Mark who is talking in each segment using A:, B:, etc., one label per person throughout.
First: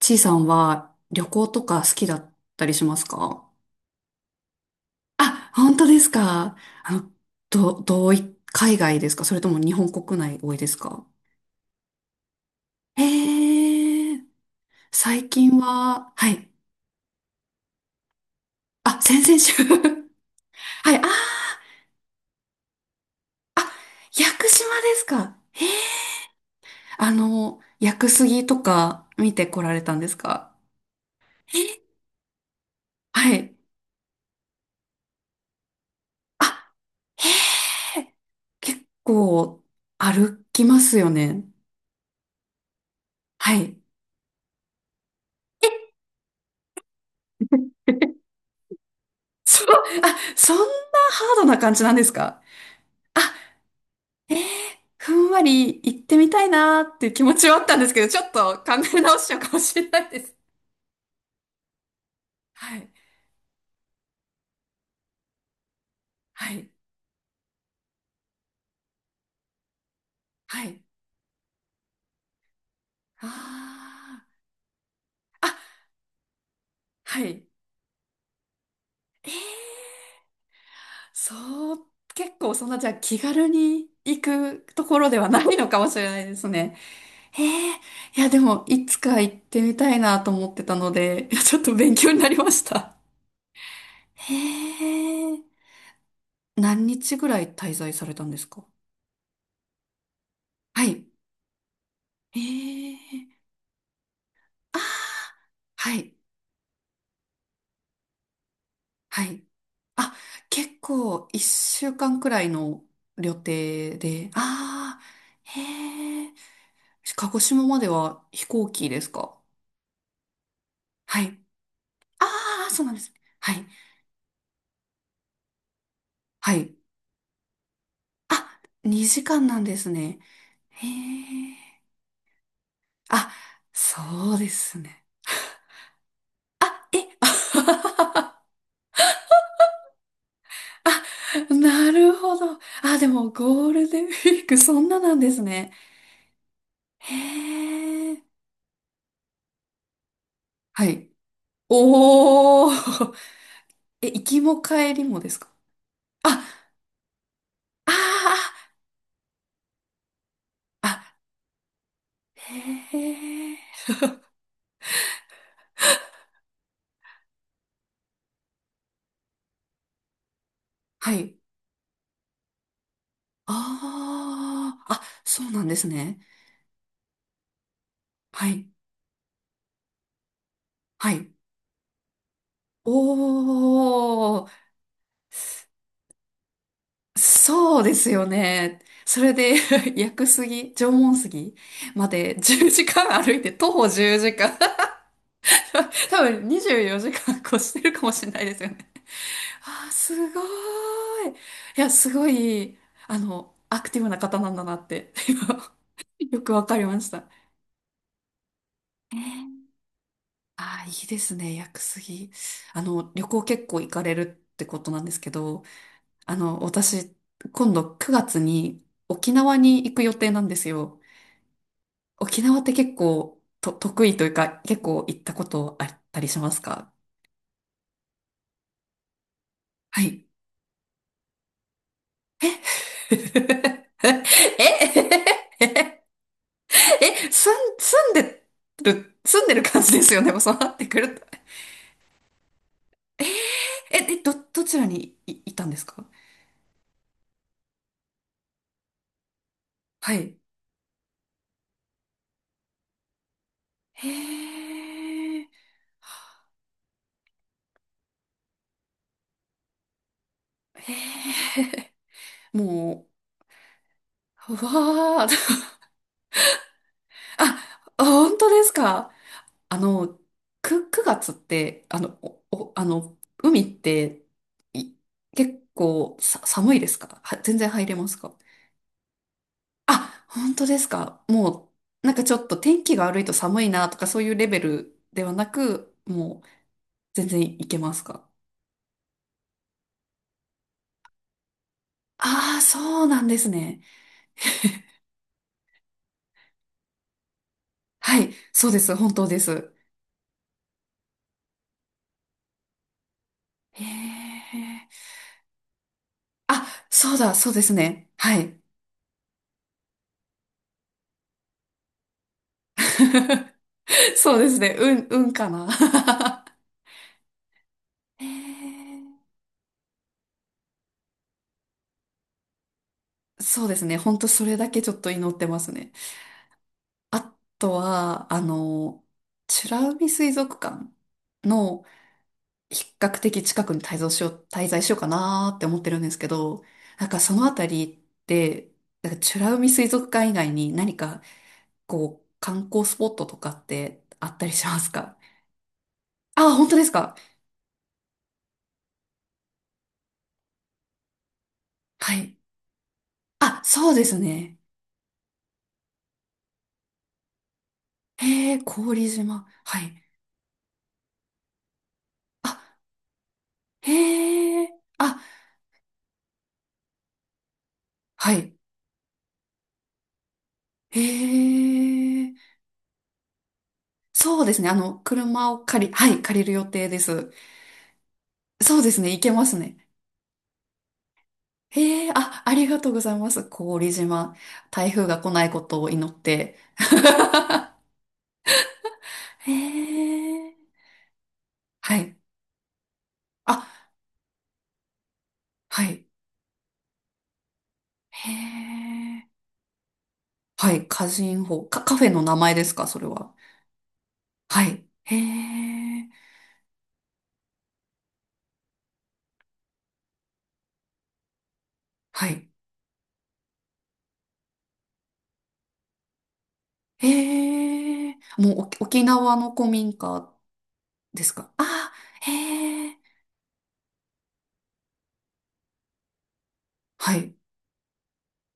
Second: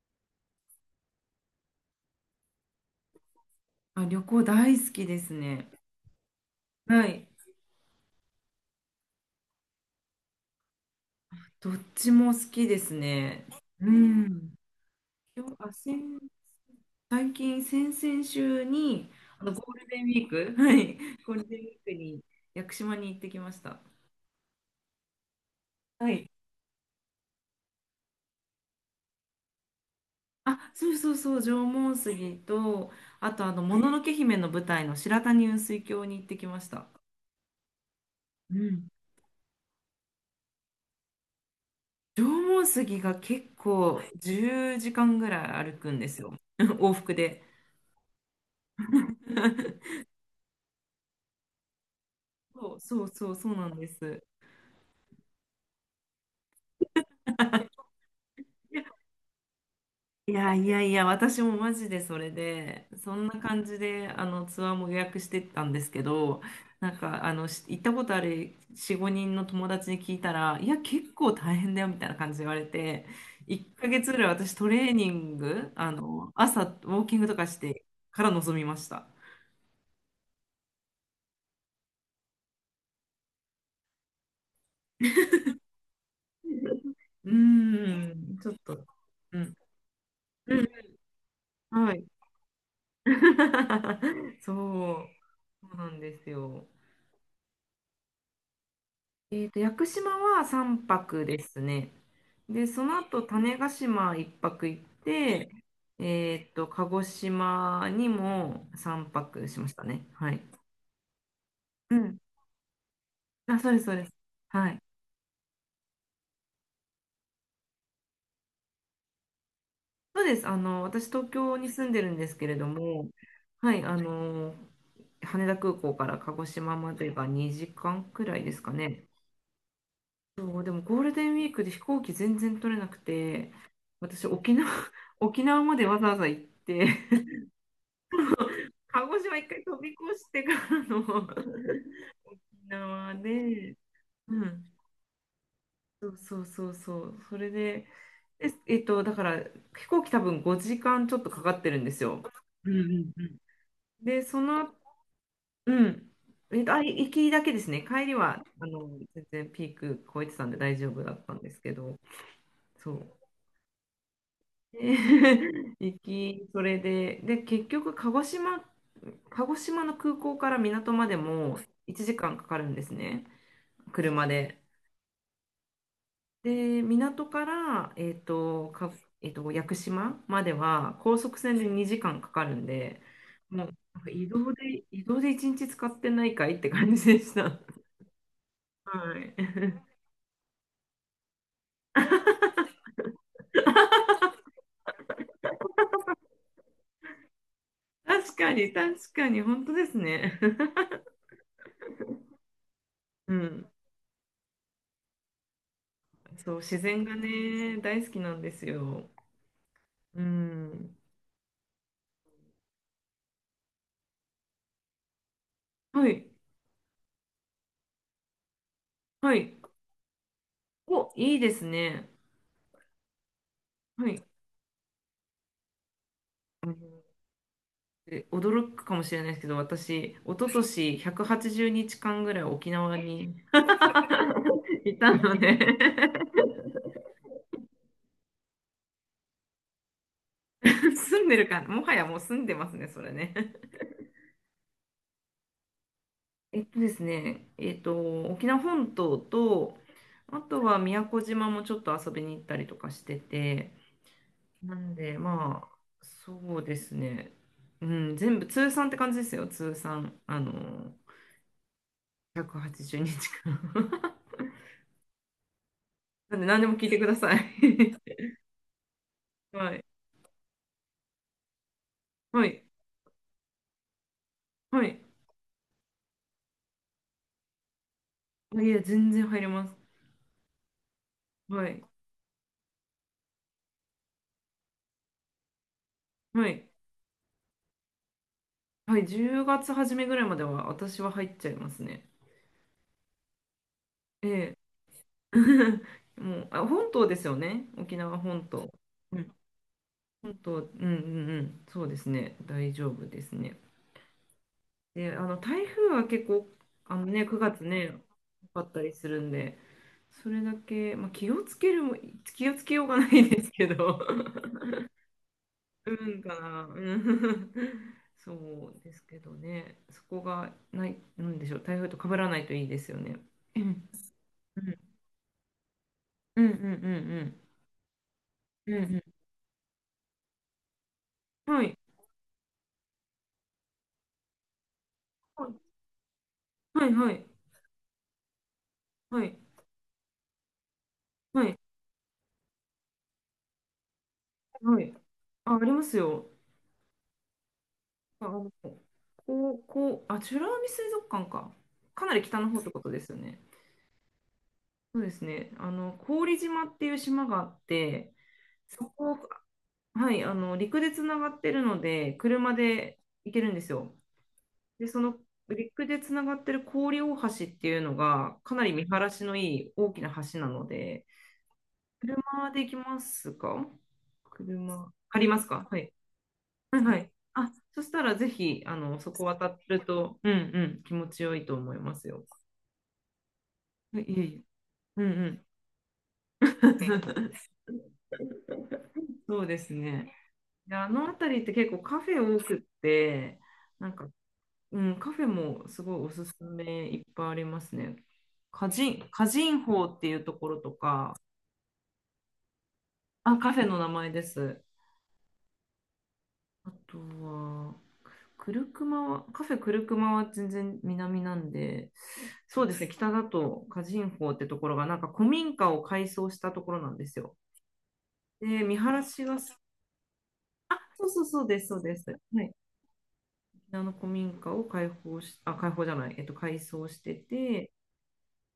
A: ちいさんは旅行とか好きだったりしますか？
B: あ、旅行大好きです
A: あ、
B: ね。
A: 本当ですか？あ
B: は
A: の、
B: い。
A: ど、どうい、海外ですか？それとも日本国内多いですか？
B: どっちも好きですね。
A: へ
B: う
A: え、
B: ん。
A: 最
B: 今日、
A: 近
B: あ、先、
A: は、はい。
B: 最近、先々週
A: あ、
B: に、
A: 先々週
B: ゴールデンウィーク、は
A: はい、
B: い。
A: あー、
B: ゴールデンウィークに屋久島に行ってきま
A: あ、
B: した。
A: 屋久島ですか？へえ、
B: はい。
A: 屋久杉とか見てこられたんですか？
B: あ、そうそうそう、縄
A: へえ。
B: 文杉と、あ
A: は
B: と、
A: い。
B: もののけ姫の舞台の白谷雲水峡に行ってきまし
A: あ、
B: た。
A: へえ、
B: う
A: 結
B: ん。
A: 構歩きますよね。
B: 縄文杉が結
A: はい。
B: 構10時間ぐらい歩くんですよ。往復で。
A: そう、あ、そんなハードな感じなんですか？
B: そうそう
A: あ、
B: そうそうなんです。
A: えー、ふんわり行ってみたいなーっていう気持ちはあったんですけど、ちょっと考え
B: い
A: 直しちゃうかもしれないです。
B: やいやいや、私もマジでそれ
A: は
B: で、
A: い、
B: そんな感じであのツアーも予約してたんですけど、
A: はい、
B: なんかあのし行ったことある4、5人の友達に聞いたら、
A: は
B: いや、
A: い。
B: 結構大変だよみたいな感じで言われて、
A: あ
B: 1ヶ月ぐらい私トレーニン
A: ー、あ、
B: グ、朝ウォーキ
A: は
B: ングと
A: い。
B: かしてから臨みました。
A: そう、結構そんな、じゃあ気軽に行くところではないのかもしれないですね。
B: う
A: へえ、
B: ー
A: いや
B: ん、
A: で
B: ちょっ
A: も、
B: と。
A: いつか行っ
B: うん、
A: てみたいなと思っ
B: う
A: て
B: ん、
A: たので、いやちょっと
B: は
A: 勉
B: い。
A: 強になりました。へ
B: そう、
A: え。
B: そうなんですよ。
A: 何日ぐらい滞在されたんですか？
B: 屋久島は
A: は
B: 3
A: い。
B: 泊ですね。
A: え
B: で、その後、
A: え、
B: 種子島1泊
A: あ、
B: 行って、
A: はい。
B: 鹿児島にも3
A: はい。
B: 泊しましたね。
A: あ、
B: はい。
A: 結構一週
B: うん。
A: 間くらいの旅程
B: あ、そうです、そうです。
A: で。
B: はい。
A: ああ、へえ。鹿児島までは飛行機ですか？
B: そうです。私、
A: は
B: 東
A: い。
B: 京に住んでるん
A: あ
B: ですけれど
A: あ、そうなんです
B: も、
A: ね。はい。
B: はい、羽田空港から鹿児
A: はい。
B: 島までが2時間くらいで
A: あ、
B: すかね。
A: 2時間なんですね。
B: そう、でも
A: へ
B: ゴールデンウィー
A: え。
B: クで飛行機全然取れなく
A: あ、
B: て、私、
A: そうで
B: 沖縄、
A: すね。
B: 沖縄までわざわざ行って、
A: あ、え、
B: 鹿児島一回飛び越してからの
A: あ、な
B: 沖
A: るほど。あ、で
B: 縄
A: もゴー
B: で、
A: ルデンウ
B: う
A: ィーク、
B: ん、
A: そんななんですね。
B: そうそうそうそ
A: へ
B: う、それで、
A: え。
B: だから飛行機多分5
A: は
B: 時間
A: い。
B: ちょっとかかってるんですよ。う
A: お
B: んうん
A: ー。
B: うん。
A: え、
B: で、
A: 行きも帰りもですか？
B: うん、
A: あ、
B: 行きだけですね。帰りは
A: あ
B: 全然ピーク超えてたんで大
A: ー
B: 丈夫だ
A: あ、
B: ったんですけど、
A: へ
B: そう。
A: え。
B: で 行き、それで、結局鹿児島の空港から港ま
A: は
B: で
A: い。
B: も1時間かんかかるんですね。車で。
A: ああ、あ、そうなんですね。
B: で、港から、えっ
A: はい。
B: と、か、えっと、屋久島までは
A: は
B: 高
A: い。
B: 速船で2時間かかるんで、もうなんか移
A: おー。
B: 動で、移動で1日使ってないかいって感じでした。
A: そうですよね。
B: は
A: それ
B: い。
A: で、屋久杉、縄文杉まで 10時間歩いて、徒歩10時間。多分24時間越してるかもしれ
B: 確
A: ない
B: か
A: ですよ
B: に、
A: ね。
B: 確かに、本当で
A: ああ、
B: す
A: す
B: ね。
A: ごー い。いや、すごい、
B: うん。
A: アクティブな方なんだなって、今よ
B: そ
A: く
B: う、
A: わか
B: 自
A: りま
B: 然
A: し
B: が
A: た。
B: ね、大好きなんですよ。う
A: ああ、い
B: ん。
A: いですね、屋久杉。旅行結構行かれるってことなんですけど、
B: はい、
A: 私、今度9月に沖
B: は
A: 縄
B: い。
A: に行く予定なんですよ。
B: お、いいですね。
A: 沖縄って結構と得
B: は
A: 意と
B: い。
A: いうか、結構行ったことあったりしますか？
B: で驚くかもしれないですけど、
A: は
B: 私、一
A: い。
B: 昨年180日間ぐらい沖縄に いたので
A: え え、すん、住んでる感じですよね、もうそう なってくる
B: 住
A: と。
B: んでるか、もはやもう住んでますね、それね。
A: え、え、ど、どちらにい、いたんですか？
B: ですね、沖縄本島と、
A: はい。
B: あとは宮古島もちょっと遊びに行ったりとかしてて、
A: へ
B: なんで、
A: え、
B: まあ、そうですね、うん、全部通算って感じですよ。通算、
A: へえ、
B: 180日
A: も
B: 間
A: う、うわー、
B: なんで、何でも聞いてください。
A: あ、本当ですか？
B: は
A: あ
B: い。
A: の、く、9月って、あの、お、
B: はい。
A: おあの、海って、
B: は
A: い、
B: い。
A: 結構さ、寒いですか？は、全然入れますか？
B: あいや、全然入れます。
A: あ、本当ですか。
B: は
A: も
B: い。
A: う、なんかちょっと天気が悪いと寒いなとかそういうレベルではなく、もう
B: はい。
A: 全然いけますか。
B: はい。10月初めぐらいまでは私は入っちゃいますね。
A: ああ、そうなんですね。
B: ええ。もう、あ、本島ですよね。沖縄
A: はい、
B: 本
A: そ
B: 島。
A: うです。本
B: う
A: 当
B: ん。
A: です。
B: 本島、うんうんうん。そうですね。大丈夫ですね。
A: へえ。
B: で、台風は結構、
A: あ、そうだ、そ
B: 9
A: うで
B: 月
A: す
B: ね、
A: ね。はい。
B: 多かったりするんで、それだけ、まあ、気をつけるも、気をつけようがないで すけど、
A: そうですね。うん、うんかな。
B: うんかな。うん
A: へ
B: そうです
A: ー、
B: けどね。そこがない、なんでしょう。台風と被らないといいですよね。う
A: そうです
B: ん。
A: ね。ほんとそれ
B: う
A: だ
B: ん
A: けちょっと祈ってますね。
B: うんう
A: あ
B: ん
A: とは、
B: うんうん。うん
A: 美ら海水族館
B: うん。はい。
A: の比較的近くに滞在しようか
B: は
A: なー
B: い
A: って思ってるんですけど、
B: はい
A: なん
B: は
A: か
B: い。
A: そのあたりって、なんか
B: はい。
A: 美ら海水族館以外に何かこう観光スポットとかってあったりしま
B: は
A: す
B: い。
A: か？
B: あ、ありますよ。
A: あ、本当ですか？
B: あ、美ら海水族館か。か
A: は
B: なり
A: い。
B: 北の方ってことですよね。
A: あ、そうですね。
B: そうですね。郡島っていう島があって、
A: へえ、
B: そ
A: 氷
B: こ、
A: 島。はい。
B: はい、陸でつながってるので、車
A: あ、
B: で行けるんですよ。
A: へえ、
B: で、その
A: あ、
B: 陸でつながってる郡大橋っていうの
A: は
B: が、か
A: い。
B: なり見晴らしのいい大きな橋なの
A: へ
B: で、
A: え、
B: 車で行きますか？
A: そうですね。あ
B: 車、
A: の、
B: 借ります
A: 車を
B: か？は
A: 借り、
B: い。
A: はい、借りる予
B: はい
A: 定
B: は
A: で
B: い。
A: す。
B: あ、そしたらぜひ、
A: そうですね。
B: そ
A: 行
B: こ
A: けま
B: 渡
A: す
B: る
A: ね。
B: と、うんうん、気持ちよいと思いま
A: へ
B: す
A: え、
B: よ。
A: あ、ありがとうございます。郡
B: いえ
A: 島。
B: い
A: 台
B: え。うん
A: 風が
B: う
A: 来な
B: ん。
A: いことを祈って。
B: そう
A: へ
B: ですね。
A: え、
B: で、あの辺りって結構
A: は
B: カフ
A: い。
B: ェ多くって、
A: あ、
B: なんかうん、カフェもす
A: は
B: ごい
A: い。
B: おすすめいっぱいありますね。
A: へ
B: カ
A: え、
B: ジンホーっていうところと
A: はい。歌
B: か、
A: 人法。か、カフェの名前ですか、それは。
B: あ、カフェの名前です。
A: はい。へえ、
B: あとは、クルクマは、カフェクルクマは全然南なんで、
A: はい。
B: そうですね、北だとカジンホーってところが、なんか古民家を改装したところなんですよ。
A: へえ、
B: で、
A: もう
B: 見
A: お
B: 晴
A: 沖
B: らし
A: 縄
B: が
A: の
B: す、
A: 古民家
B: そう
A: で
B: そう
A: す
B: そう
A: か。
B: です、そう
A: あ、
B: です。はい。
A: へえ、
B: 沖縄の古民家を開放し、あ、開放じゃない、改装して
A: はい。
B: て、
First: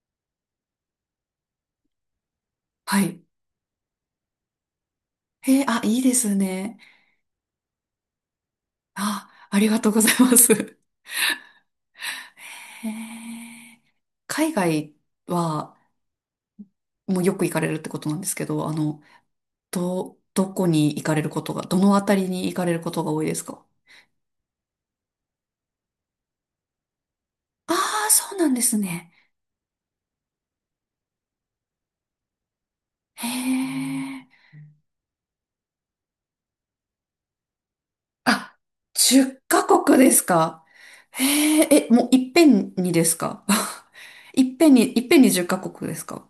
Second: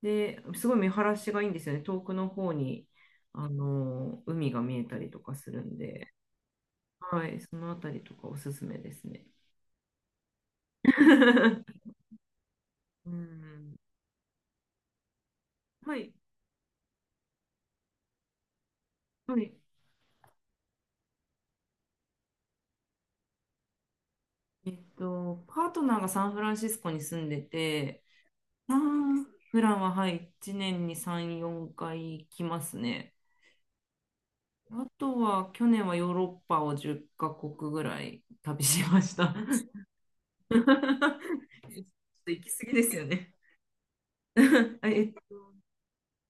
B: で、すごい見晴らしがいいんですよね。遠くの方に、
A: はい。
B: 海が見えたりとかす
A: へ
B: る
A: え、
B: ん
A: あ、いい
B: で、
A: ですね。
B: はい、そのあたりとかおすすめですね。
A: あ、ありがとうございます。へ
B: うん。
A: え、海外は、
B: はい、
A: もうよく行かれるってことなんですけど、
B: はい。
A: ど、どこに行かれることが、どのあたりに行かれることが多いですか？
B: パートナーがサンフランシスコに住んで
A: ああ
B: て、
A: ー、そうなんで
B: あ
A: す
B: あ、
A: ね。
B: 普段は、はい、1年に3、4回来ますね。
A: へえ。
B: あとは、去年はヨーロッパを10カ国ぐらい
A: あ、
B: 旅しました。
A: 10カ国です
B: ちょ
A: か。
B: っ
A: へえ、え、もうい
B: と
A: っ
B: 行
A: ぺ
B: き過
A: ん
B: ぎで
A: に
B: す
A: で
B: よ
A: す
B: ね。
A: か？ いっぺん
B: あ
A: に、いっ
B: え
A: ぺんに10カ国ですか？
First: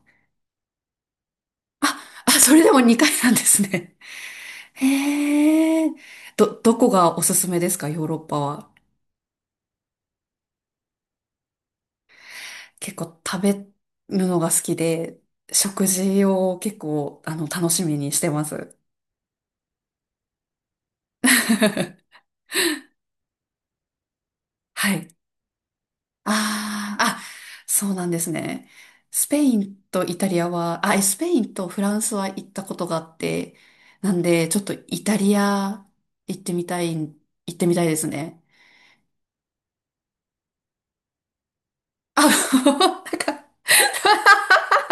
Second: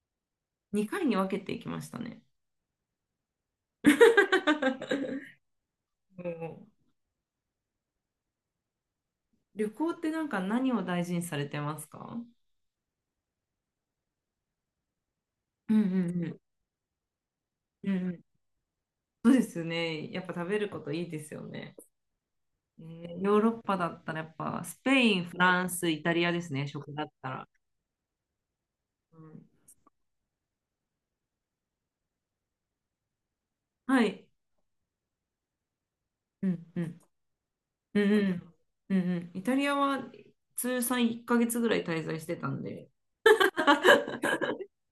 B: 2回に分けていきま
A: あ、
B: したね。
A: あ、それでも2回なんですね。へえ。
B: う
A: ど、
B: ん
A: どこがおすすめですか、ヨーロッパは。
B: 旅行ってなんか何を大事にされてますか？
A: 結構食べるのが好きで、
B: うんう
A: 食事
B: ん
A: を結構、楽し
B: うん。
A: み
B: うんう
A: にし
B: ん。
A: てます。
B: そうですよね。やっぱ食べることいいですよね。ヨーロッパだったらやっぱスペ
A: はい。
B: イン、フランス、イタリアですね、食
A: あ
B: だっ
A: あ、あ、
B: たら。
A: そうなんですね。
B: う
A: スペ
B: ん、
A: インとイタリアは、あ、えスペインとフランスは行ったことがあって、
B: は
A: なん
B: い。
A: で、ちょっとイタリア
B: うんうん。
A: 行ってみたいで
B: う
A: す
B: んう
A: ね。
B: ん。うんうん。イタリアは通算1ヶ月ぐらい滞在
A: あ、
B: してたんで、
A: なんか、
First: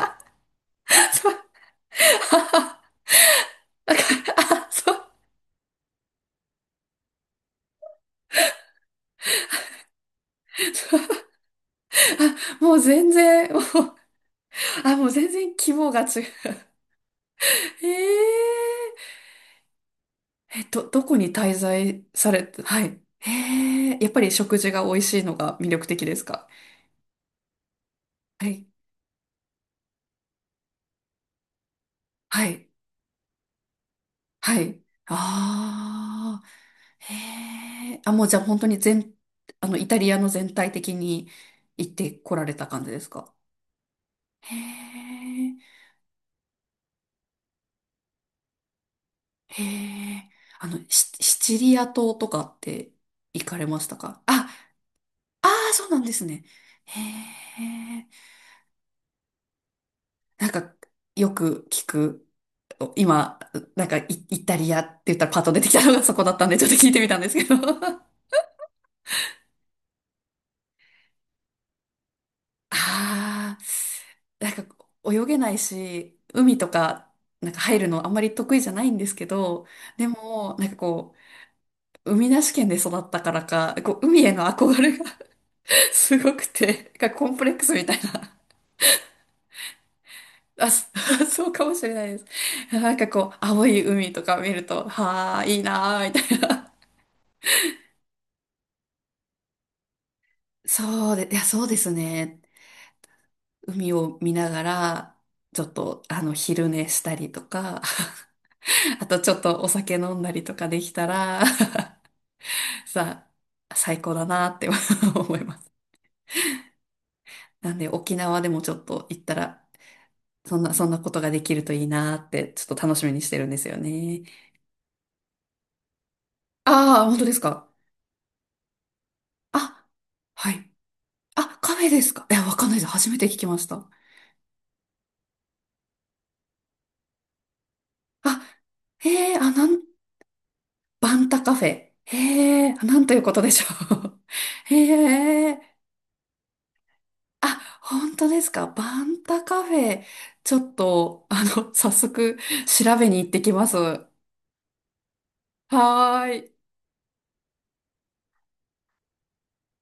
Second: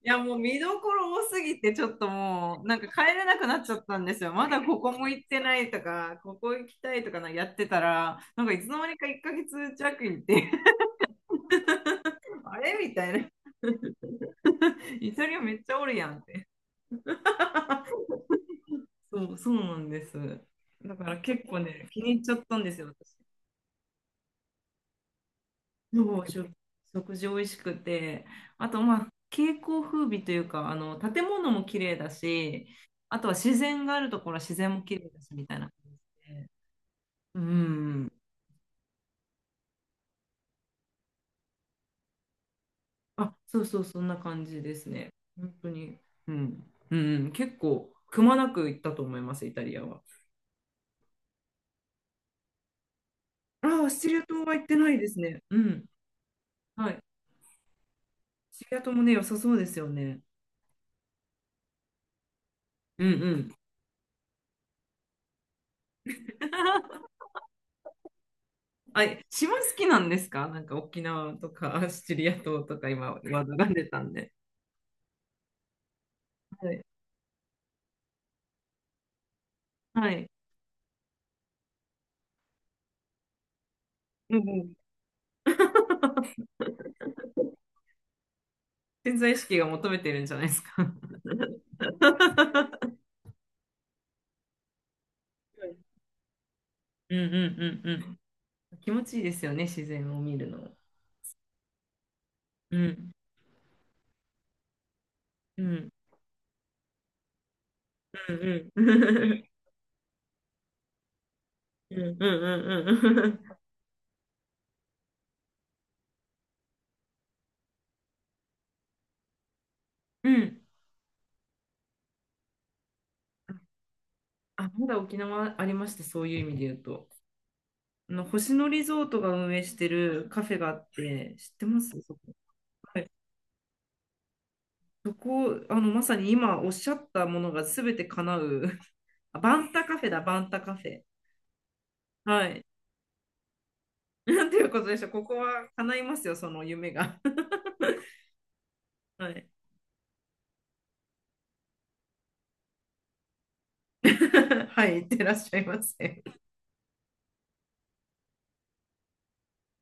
B: いや、もう見どころ多
A: そ
B: す
A: う、
B: ぎて、ちょっともう、なんか帰れなくなっちゃったんですよ。まだ
A: あ、
B: こ
A: そ
B: こ
A: う、
B: も行ってないとか、ここ行きたいとかなやってたら、なんかいつの間にか1ヶ月弱行って、
A: そう、
B: あ
A: も
B: れ
A: う
B: み
A: 全
B: たいな。
A: 然、もう、あ、もう
B: イタ
A: 全
B: リア
A: 然
B: めっ
A: 規
B: ちゃお
A: 模
B: る
A: が
B: やん
A: 違
B: って。
A: う。え、 え、
B: そう、そうなんです。
A: えっと、
B: だ
A: ど
B: か
A: こ
B: ら
A: に
B: 結
A: 滞
B: 構ね、気
A: 在
B: に入っ
A: さ
B: ちゃ
A: れ
B: った
A: て、
B: んです
A: は
B: よ、
A: い。
B: 私。
A: へえ、やっぱり食事が美味しいのが魅力的で
B: そ
A: す
B: う、
A: か？
B: 食事美味しくて。
A: はい。
B: あと、まあ、景観風美というか、建物も綺麗だ
A: は
B: し、
A: い。
B: あとは自然があるところは自
A: は
B: 然
A: い。
B: も綺麗だし、みたいな感じ
A: ああ、
B: で。う
A: へえ。あ、
B: ん。
A: もうじゃあ本当に全、イタリアの全体的に行ってこられた感じですか？
B: あ、そうそう、そんな感
A: へ
B: じですね。本
A: え、
B: 当に。うん。うん、結構、くまなく行ったと思います、イ
A: へ
B: タリアは。
A: え。あの、シ、シチリア島とかって行かれま
B: あ
A: し
B: あ、
A: た
B: シチリ
A: か？
B: ア
A: あ、
B: 島は行ってないですね。
A: あ
B: う
A: あ、
B: ん。
A: そうなんですね。
B: はい。
A: へえ。
B: シチリア島もね、良さそうですよね。
A: なんか、よく聞く。
B: うんう
A: 今、
B: ん。
A: なんかイ、イタリアって言ったらパッと出てきたのがそこだったんで、ちょっと聞いてみた んですけど。あ、
B: あ、島好きなんですか？なんか沖縄とかシチリア島とか今、話題
A: あ、
B: が出たんで。
A: なんか泳げないし、海と
B: はい。
A: か、なんか入るのあんまり得意じゃないんですけど、で
B: はい。
A: も、なんかこう、海なし県で育ったからか、こう、海へ
B: う
A: の
B: んうん。
A: 憧れが すごく て、なんかコンプレックスみたいな。
B: 潜在意識が求めてるんじゃないです
A: あ、
B: か？
A: そ
B: は
A: そうかもしれないです。なんかこう、青い海とか見ると、はあ、いいな
B: い、
A: あみたいな。
B: うんうんうんうん。気持ちいいですよね、自然を見るの。
A: そうで、いや、そうですね。
B: うん。
A: 海を見ながら、ちょ
B: う
A: っ
B: ん。
A: と、昼寝したりとか、
B: うん
A: あとちょ
B: う
A: っ
B: ん。
A: とお酒飲んだりとかできたら、
B: うんう ん
A: さ
B: うん
A: あ、最高だなって 思います。なんで、沖縄でもちょっと行ったら、
B: うん。うん。
A: そんなことができるといいなって、ちょっと楽しみにしてるんですよね。
B: あ、まだ沖縄ありました、そういう意味で言う
A: ああ、
B: と。
A: 本当ですか。
B: あの星野リゾートが運営し
A: あ、
B: てるカ
A: は
B: フェが
A: い。
B: あって、知っ
A: あ、
B: て
A: カ
B: ま
A: フェ
B: す
A: です
B: そこ？
A: か。いや、わかんないです。
B: は
A: 初
B: い、
A: めて聞きました。
B: そこまさに今おっしゃったものが全て叶
A: あ、
B: う。
A: へえ、
B: あ、
A: あ、
B: バ
A: な
B: ン
A: ん、
B: タカフェだ、バンタカフェ。
A: バンタカフェ。へ
B: はい。
A: え、あ、なんということでしょ
B: なんていう
A: う。
B: ことでしょう。ここ
A: へ
B: は
A: え。
B: 叶いますよ、その夢が。
A: あ、本当ですか。バ ン
B: は
A: タ
B: い。
A: カフェ、ちょっと、早速、調べに行ってきます。は
B: はい、いってらっしゃいませ。
A: ーい。